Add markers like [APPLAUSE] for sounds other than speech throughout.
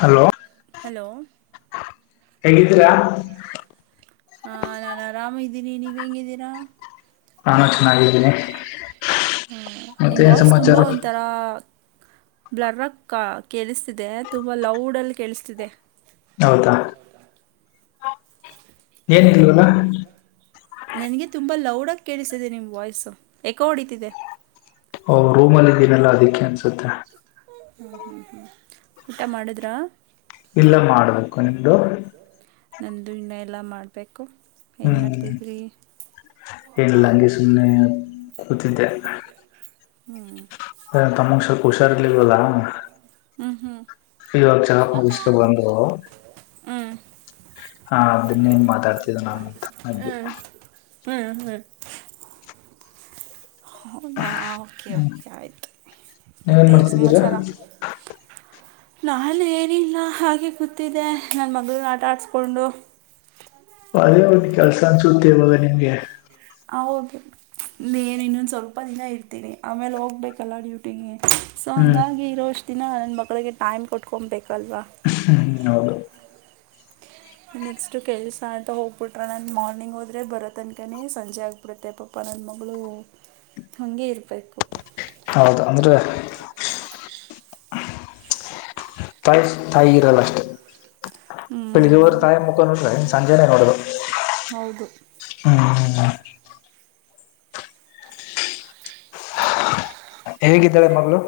Hello hello. [INAUDIBLE] ಹೆೇಗಿದ್ದೀರಾ. [INAUDIBLE] ಹಾ ನಾನ್ ಆರಾಮ ಇದೀನಿ ನೀವ್ ಹೆಂಗಿದ್ದೀರಾ. ನಾನು ಚೆನ್ನಾಗಿದ್ದೀನಿ [INAUDIBLE] ಹ್ಮ ನಿಮ್ಮ ಮತ್ತೆ ಏನ್ ವಾಯ್ಸ್ ತುಂಬಾ ಸಮಾಚಾರ ಒಂತರಾ. [INAUDIBLE] ಬ್ಲರಕ್ಕ ಕೇಳಿಸ್ತಿದೆ ತುಂಬ ಲೌಡಲ್ಲಿ ಕೇಳಿಸ್ತಿದೆ. ಹೌದಾ. [INAUDIBLE] ಏನಿಲ್ವಲ್ಲ [INAUDIBLE] ನನಗೆ ತುಂಬಾ ಲೌಡಾಗಿ ಕೇಳಿಸತ್ತಿದೆ ನಿಮ್ಮ ವಾಯ್ಸು ಏಕ್ ಹೊಡಿತಿದೆ. ಓ ರೂಮಲ್ಲಿ ಇದೀನೆಲ್ಲ ಅದಕ್ಕೆ ಅನಿಸುತ್ತೆ. [INAUDIBLE] [INAUDIBLE] ಊಟ ಮಾಡಿದರಾ. ಇಲ್ಲಾ ಮಾಡಬೇಕು ನಿಮ್ಮದು. [INAUDIBLE] ನಂದು ಇನ್ನ ಇಲ್ಲ ಮಾಡಬೇಕು. [INAUDIBLE] ಹ್ಮ್ ಮಾಡ್ತಾಯಿದ್ರಿ ಏನ್ ಇಲ್ಲ ಹಂಗೆ ಸುಮ್ನೆ ಕೂತಿದ್ದೆ. [UNINTELLIGIBLE] [INAUDIBLE] ಹ ತಮಗ ಸ್ವಲ್ಪ ಹುಷಾರ ಇರ್ಲಿಲ್ಲ ಅಲ್ವಾ. [INAUDIBLE] ಹ್ಞೂ ಹ್ಞೂ ಹ ಈವಾಗ ಜಾಬ್ ಮುಗಿಸಿಕೊಂಡು ಬಂದರು. ಹಾ ಅದನ್ನೇ ಮಾತಾಡತ್ತಿದ್ದ ನಾನು ಹ್ಞೂ ಅಂದು. [INAUDIBLE] ಹ್ಞೂ [INAUDIBLE] ಹೌದಾ. [INAUDIBLE] [INAUDIBLE] ಹ್ಮ್, ಕೆಲಸಾ ಆಯ್ತ ನೀವೇನ್ ಮತ್ತೆ ಏನ್ ಮಾಡ್ತಿದ್ದೀರಾ ಸಮಾಚಾರ. [INAUDIBLE] ನಾನು ಏನಿಲ್ಲ ಹಾಗೆ ಕುತ್ತಿದ್ದೆ ನನ್ನ ಮಗಳನ್ನ ಆಟ ಆಡಿಸಕೊಂಡು. [INAUDIBLE] [INAUDIBLE] ಒಳ್ಳೇ ಒಂದ್ ಕೆಲಸಾ ಅನ್ಸುತ್ತೆ ಇವಾಗ ನಿಮ್ಗೆ. ಹೌದು. [INAUDIBLE] [INAUDIBLE] ಇಲ್ಲೇ ಏನ್ ಇನ್ನೊಂದು ಸ್ವಲ್ಪ ದಿನ ಇರ್ತೀನಿ ಆಮೇಲೆ ಹೋಗಬೇಕಲ್ಲ ಡ್ಯೂಟಿಗೆ. [INAUDIBLE] ಸೊ ಹಂಗ ಹ್ಮ್ ಆಗಿ ಇರೋ ಅಷ್ಟ ದಿನಾ ನನ್ನ ಮಗಳಿಗೆ ಟೈಮ್ ಕೊಟ್ಟಕಮ ಬೇಕಲ್ವಾ. [INAUDIBLE] [INAUDIBLE] ಹೌದು. [INAUDIBLE] ನೆಕ್ಸ್ಟು ಕೆಲಸ ಅಂತ ಹೋಗಬಿಟ್ರೆ ನಾನ್ ಮಾರ್ನಿಂಗ್ ಹೋದ್ರೆ ಬರೋ ತನಕ್ಕನೇ ಸಂಜೆ ಆಗ [INAUDIBLE] ಪ್ರತೆೆ ಪಪ್ಪ ನನ್ನ ಮಗಳು ಹಂಗೆ ಇರಬೇಕು. ಹೌದ ಅಂದರ್. [INAUDIBLE] [INAUDIBLE] ತಾಯ ತಾಯಿ ಇರಲ್ಲ ಅಸ್ಟೇ. ಹ್ಞೂ [INAUDIBLE] ಬೆಳ್ಳಿಗೆ ಅವರ ತಾಯಿ ಮುಖ ನೋಡಿದರೇ ಸಂಜೆನೇ ನೋಡು ಬೇಕು [INAUDIBLE] ಹ್ಮ್. [INAUDIBLE] ಹೇಗಿದ್ದಾಳೆ ಮಗಳು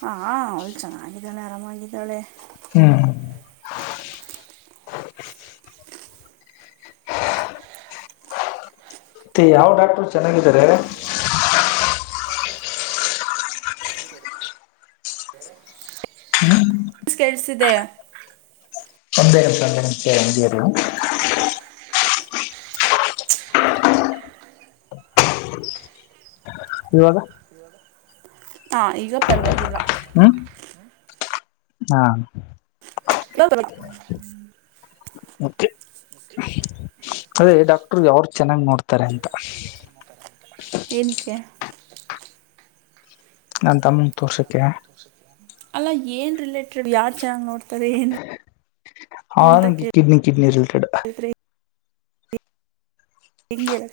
ಹಾ ಅವಳು ಚೆನ್ನಾಗಿದ್ದಾಳೆ ಆರಾಮಾಗಿದ್ದಾಳೆ ಹ್ಮ್ ಹ್ಮ ಮತ್ತೆ ಯಾವ್ ಡಾಕ್ಟರ್ ಚೆನ್ನಾಗಿದಿದ್ದಾರೆ ಹ ಹ್ಮ್ ಕಳ್ಸಿದೆ ಒಂದೇರ ಸಂದ ನಿಮಷ ಎಂದ ಇವಾಗ ಇ ಹಾಂ ಈಗ ಪರವಾಗಿಲ್ಲ ಹ್ಮ್ ಹಾ ಹೋಗರ ಮತ್ತೆ ಅದೇ ಡಾಕ್ಟರು ಯಾವ್ ಚೆನ್ನಾಗ್ ನೋಡ್ತಾರೆ ಅಂತ ಎಏನಕ್ಕೆ ನಾನ್ ತಮ್ಮ ತೋರ್ಸಕ್ಕೆ ಅಲ್ಲ ಏನ್ ರಿಲೇಟೆಡ್ ಯಾರ್ ಚೆನ್ನಾಗಿ ನೋಡ್ತಾರೆ ಏನು ಹ ಅಂತ ಕಿಡ್ನಿ ಕಿಡ್ನಿ ರಿಲೇಟೆಡ್ ಕೇಳಿದ್ರೆ ಹಗೆಲ್ಲಕ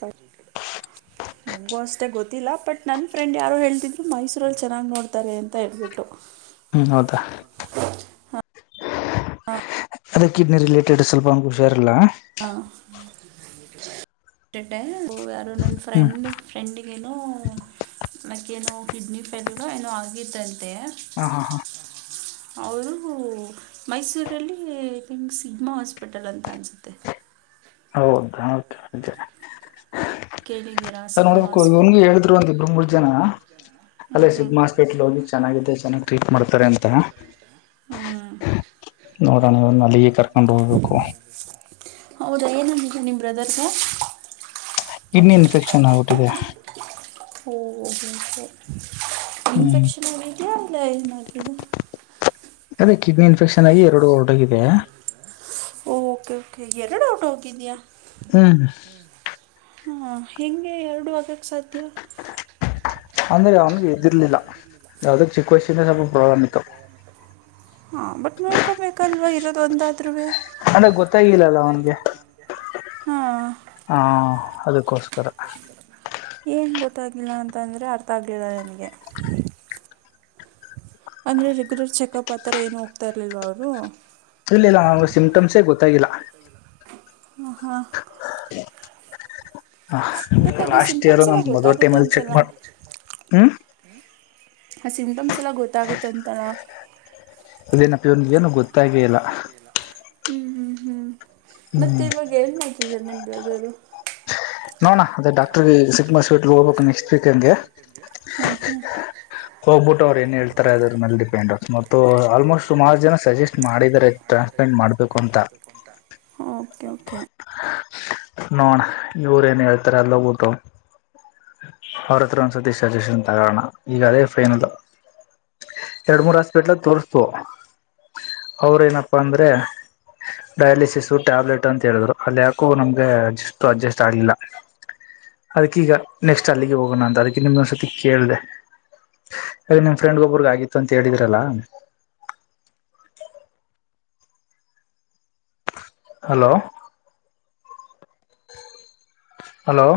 ನನಗೂ ಅಷ್ಟೇ ಗೊತ್ತಿಲ್ಲ ಬಟ್ ನನ್ನ ಫ್ರೆಂಡ್ ಯಾರು ಹೇಳ್ತಿದ್ರು ಮೈಸೂರಲ್ಲಿ ಚೆನ್ನಾಗಿ ನೋಡ್ತಾರೆ ಅಂತ ಹೇಳ್ಬಿಟ್ಟು ಹ್ಮ್ ಹೌದಾ ಅದೇ ಕಿಡ್ನಿ ರಿಲೇಟೆಡ್ ಸ್ವಲ್ಪ ಒಂದ್ಖುಷಾರ ಇಲ್ಲ ಹಾ ಯಾರು ನನ್ನ ಹ್ಮ್ ಫ್ರೆಂಡ್ ಫ್ರೆಂಡಗೇನು ನೈಕ್ ಏನು ಕಿಡ್ನಿ ಫೈಲ್ಗ ಏನೋ ಆಗಿತ್ತಂತೆ ಹಾ ಹಾ ಹಾ ಅವರು ಮೈಸೂರಲ್ಲಿ ನಿಮ್ಗೆ ಸಿಗಮಾ ಹಾಸ್ಪಿಟಲ್ ಅಂತ ಅನಿಸುತ್ತೆ ಹೌದಾ ಓಕೆ ಓಕೆ. ಕೇಳಿದ್ದೀರಾ ನೋಡ್ಬೇಕು ಇವನ್ಗೆ ಸಿಗ್ಹಾಸ್ಪೆಟಲ್ ಹೇಳಿದ್ರು ಒಂದ್ ಇಬ್ರು ಮೂರ್ ಜನ ಹ ಅಲ್ಲೇ ಹ್ ಸಿಗ್ಮಾ ಹಾಸ್ಪಿಟ್ಲ್ ಹೋಗಿ ಚೆನ್ನಾಗಿದೆ ಚ ಚೆನ್ನಾಗ್ ಟ್ರೀಟ್ ಮಾಡ್ತಾರೆ ಅಂತ ಮಾಡತಂತ ಹ್ಮ ನೋಡೋಣವನ್ನ ಅಲ್ಲಿಗೆ ಕರ್ಕೊಂಡು ಹೋಗ್ಬೇಕು ಹೌದಾ ಏನು ನಿಮ್ಮ ಬ್ರದರ್ಸ ಕಿಡ್ನಿ ಇನ್ಫೆಕ್ಷನ್ ಆಗ್ಬಿಟ್ಟಿದೆ ಓ ಹ್ಮ್ ಇನ್ಫೆಕ್ಷನ್ ಆಗಿದ ಅಲ್ಲ ಏನದು ಅದೇ ಕಿಡ್ನಿ ಇನ್ಫೆಕ್ಷನ್ ಆಗಿ ಎರಡು ಹೊರ್ಡಿದೆ ಓಕೆ ಓಕೆ ಯನಡ ಆಟ್ ಹೋಗಯ ಹ್ಮ ಹಾ ಹೇಂಗೆ ಎರಡು ಆಗಕ್ ಸಾಧ್ಯ ಅಂದ್ರೆ ಅವನಿಗೆ ಅಂದ್ರೆ ಇದಿರ್ಲಿಲ್ಲ ಅವ ಎ್ದಿರ್ಲಿಲ್ಲ ಯಾವ್ದಕ್ ಚಿಕ್ಕ ಅ ವಯಸ್ಸಿಂದ ಚಿಕ್ಕ ಸ್ವಲ್ಪ ಚಿಕ್ಕ ಪ್ರಾಬ್ಲಮ್ ಇತ್ತು ಪ್ರಯಾಣ ಹಾಂ ಬಟ್ ನೋಡ್ಕೊಬೇಕಲ್ವ ಇರೋದೊಂದಾದ್ರ ಅಂದ್ರೆ ಗೊತ್ತಾಗಿಲ್ಲಲ್ಲ ಅವನ್ಗೆ ಹಾ ಹ ಅದಕ್ಕೋಸ್ಕರ ಏನು ಗೊತ್ತಾಗಿಲ್ಲ ಅಂತಂದರೆ ಅರ್ಥ ಆಗ್ಲಿಲ್ಲ ನನಗೆ ಅಂದರೆ ರೆಗ್ಯುಲರ್ ಚೆಕಪ್ ಆ ಥರ ಏನನು ಹೋಗ್ತಾ ಇರಲಿಲ್ಲವ ಅವರು ಇಲ್ಲ ಇಲ್ಲ ಅವ ಸಿಮ್ಸೇ ಗೊತ್ತಾಗಿಲ್ಲ ಆ ಹಾ ಬಟ್ ಅದು ಲಾಸ್ಟ್ ಇಯರ್ ಸಿಂಮ್ಸ್ ಎಲ್ಲ ನಮ್ ಮೊದಲ ಟೈಮ್ ಅಲ್ಲಿ ಚೆಕ್ ಗೊತ್ತಾಗುತ್ತೆನ್ಸಲ ಮಾಡ ಹ್ಮ್ ಆ ಸಿಂಮ್ಸ್ ಎಲ್ಲ ಗೊತ್ತಾಗುತ್ತೆ ಅಂತರ ಅದ್ನ್ ಪಿ ನೀ ಏನು ಗೊತ್ತಾಗೇ ಇಲ್ಲ ಹ್ಮ್ ಹ್ಮ್ ಹ್ಮ್ ಮತ್ತೆ ಹ್ಮ್ ಇವಾಗ ಏನ್ ಮಾಡ್ತಿದರು ನಿಬ್ರದರು ನೋಣ ಅದೇ ಡಾಕ್ಟರ್ ಸಿ ಹ್ಮ್ ಹೋಗ್ಬಿಟ್ಟು ಅವ್ರು ಏನ್ ಹೇಳ್ತಾರೆ ಅದ್ರ ಮೇ ಡಿಪೆಂಡ್ ಆ ಮತ್ತು ಆಲ್ಮೋಸ್ಟ್ ಸುಮಾರು ಜನ ಸಜೆಸ್ಟ್ ಮಾಡಿದಿದ್ದಾರೆ [INAUDIBLE] ನೋಣ ಇವ್ರ ಏನ್ ಹೇಳ್ತಾರ ಅಲ್ಲ ಊಟು ಅವ್ರ ಹತ್ರ ಒಂದ್ ಸಜಷನ್ಂತಗೋಣ ಈಗ ಅದೇ ಫೈನಲ್ ಎರಡ್್ಮ ಮೂರ್ ಹಾಸ್ಪಿಟ್ಲ ತೋಸ್ತು ಅವ್ರ ಏನಪ್ಪಾ ಅಂದ್ರೆ ಡಯಾಲಿಸ್ ಟ್ಯಾಬ್ಲೆಟ್ ಅಂತ ಹೇಳಿದ್ರು ಅಲ್ಲಿ ಯಾಕು ನಮ್ಗೆ ಅಸ್ಟ್ ಅಡ್ಜಸ್ಟ್ ಆಡ್ಲಿಲ್ಲ ಅದಕ್ಕೀಗ ನೆಕ್ಸ್ಟ್ ಅಲ್ಲಿಗೆ ಹೋಗೋಣ ಅಂತ ಅದಕ್ಕೆ ನಿಮ್ದೊಂದ್ಸತಿ ಕೇಳಿದೆ ಹಾಗ ನಿಮ್ ಫ್ರೆಂಡ್ ಒಬ್ರಗ ಆಗಿತ್ತು ಅಂತ ಹೇಳಿದ್ರಲ್ಲಾ ಹಲೋ ಹಲೋ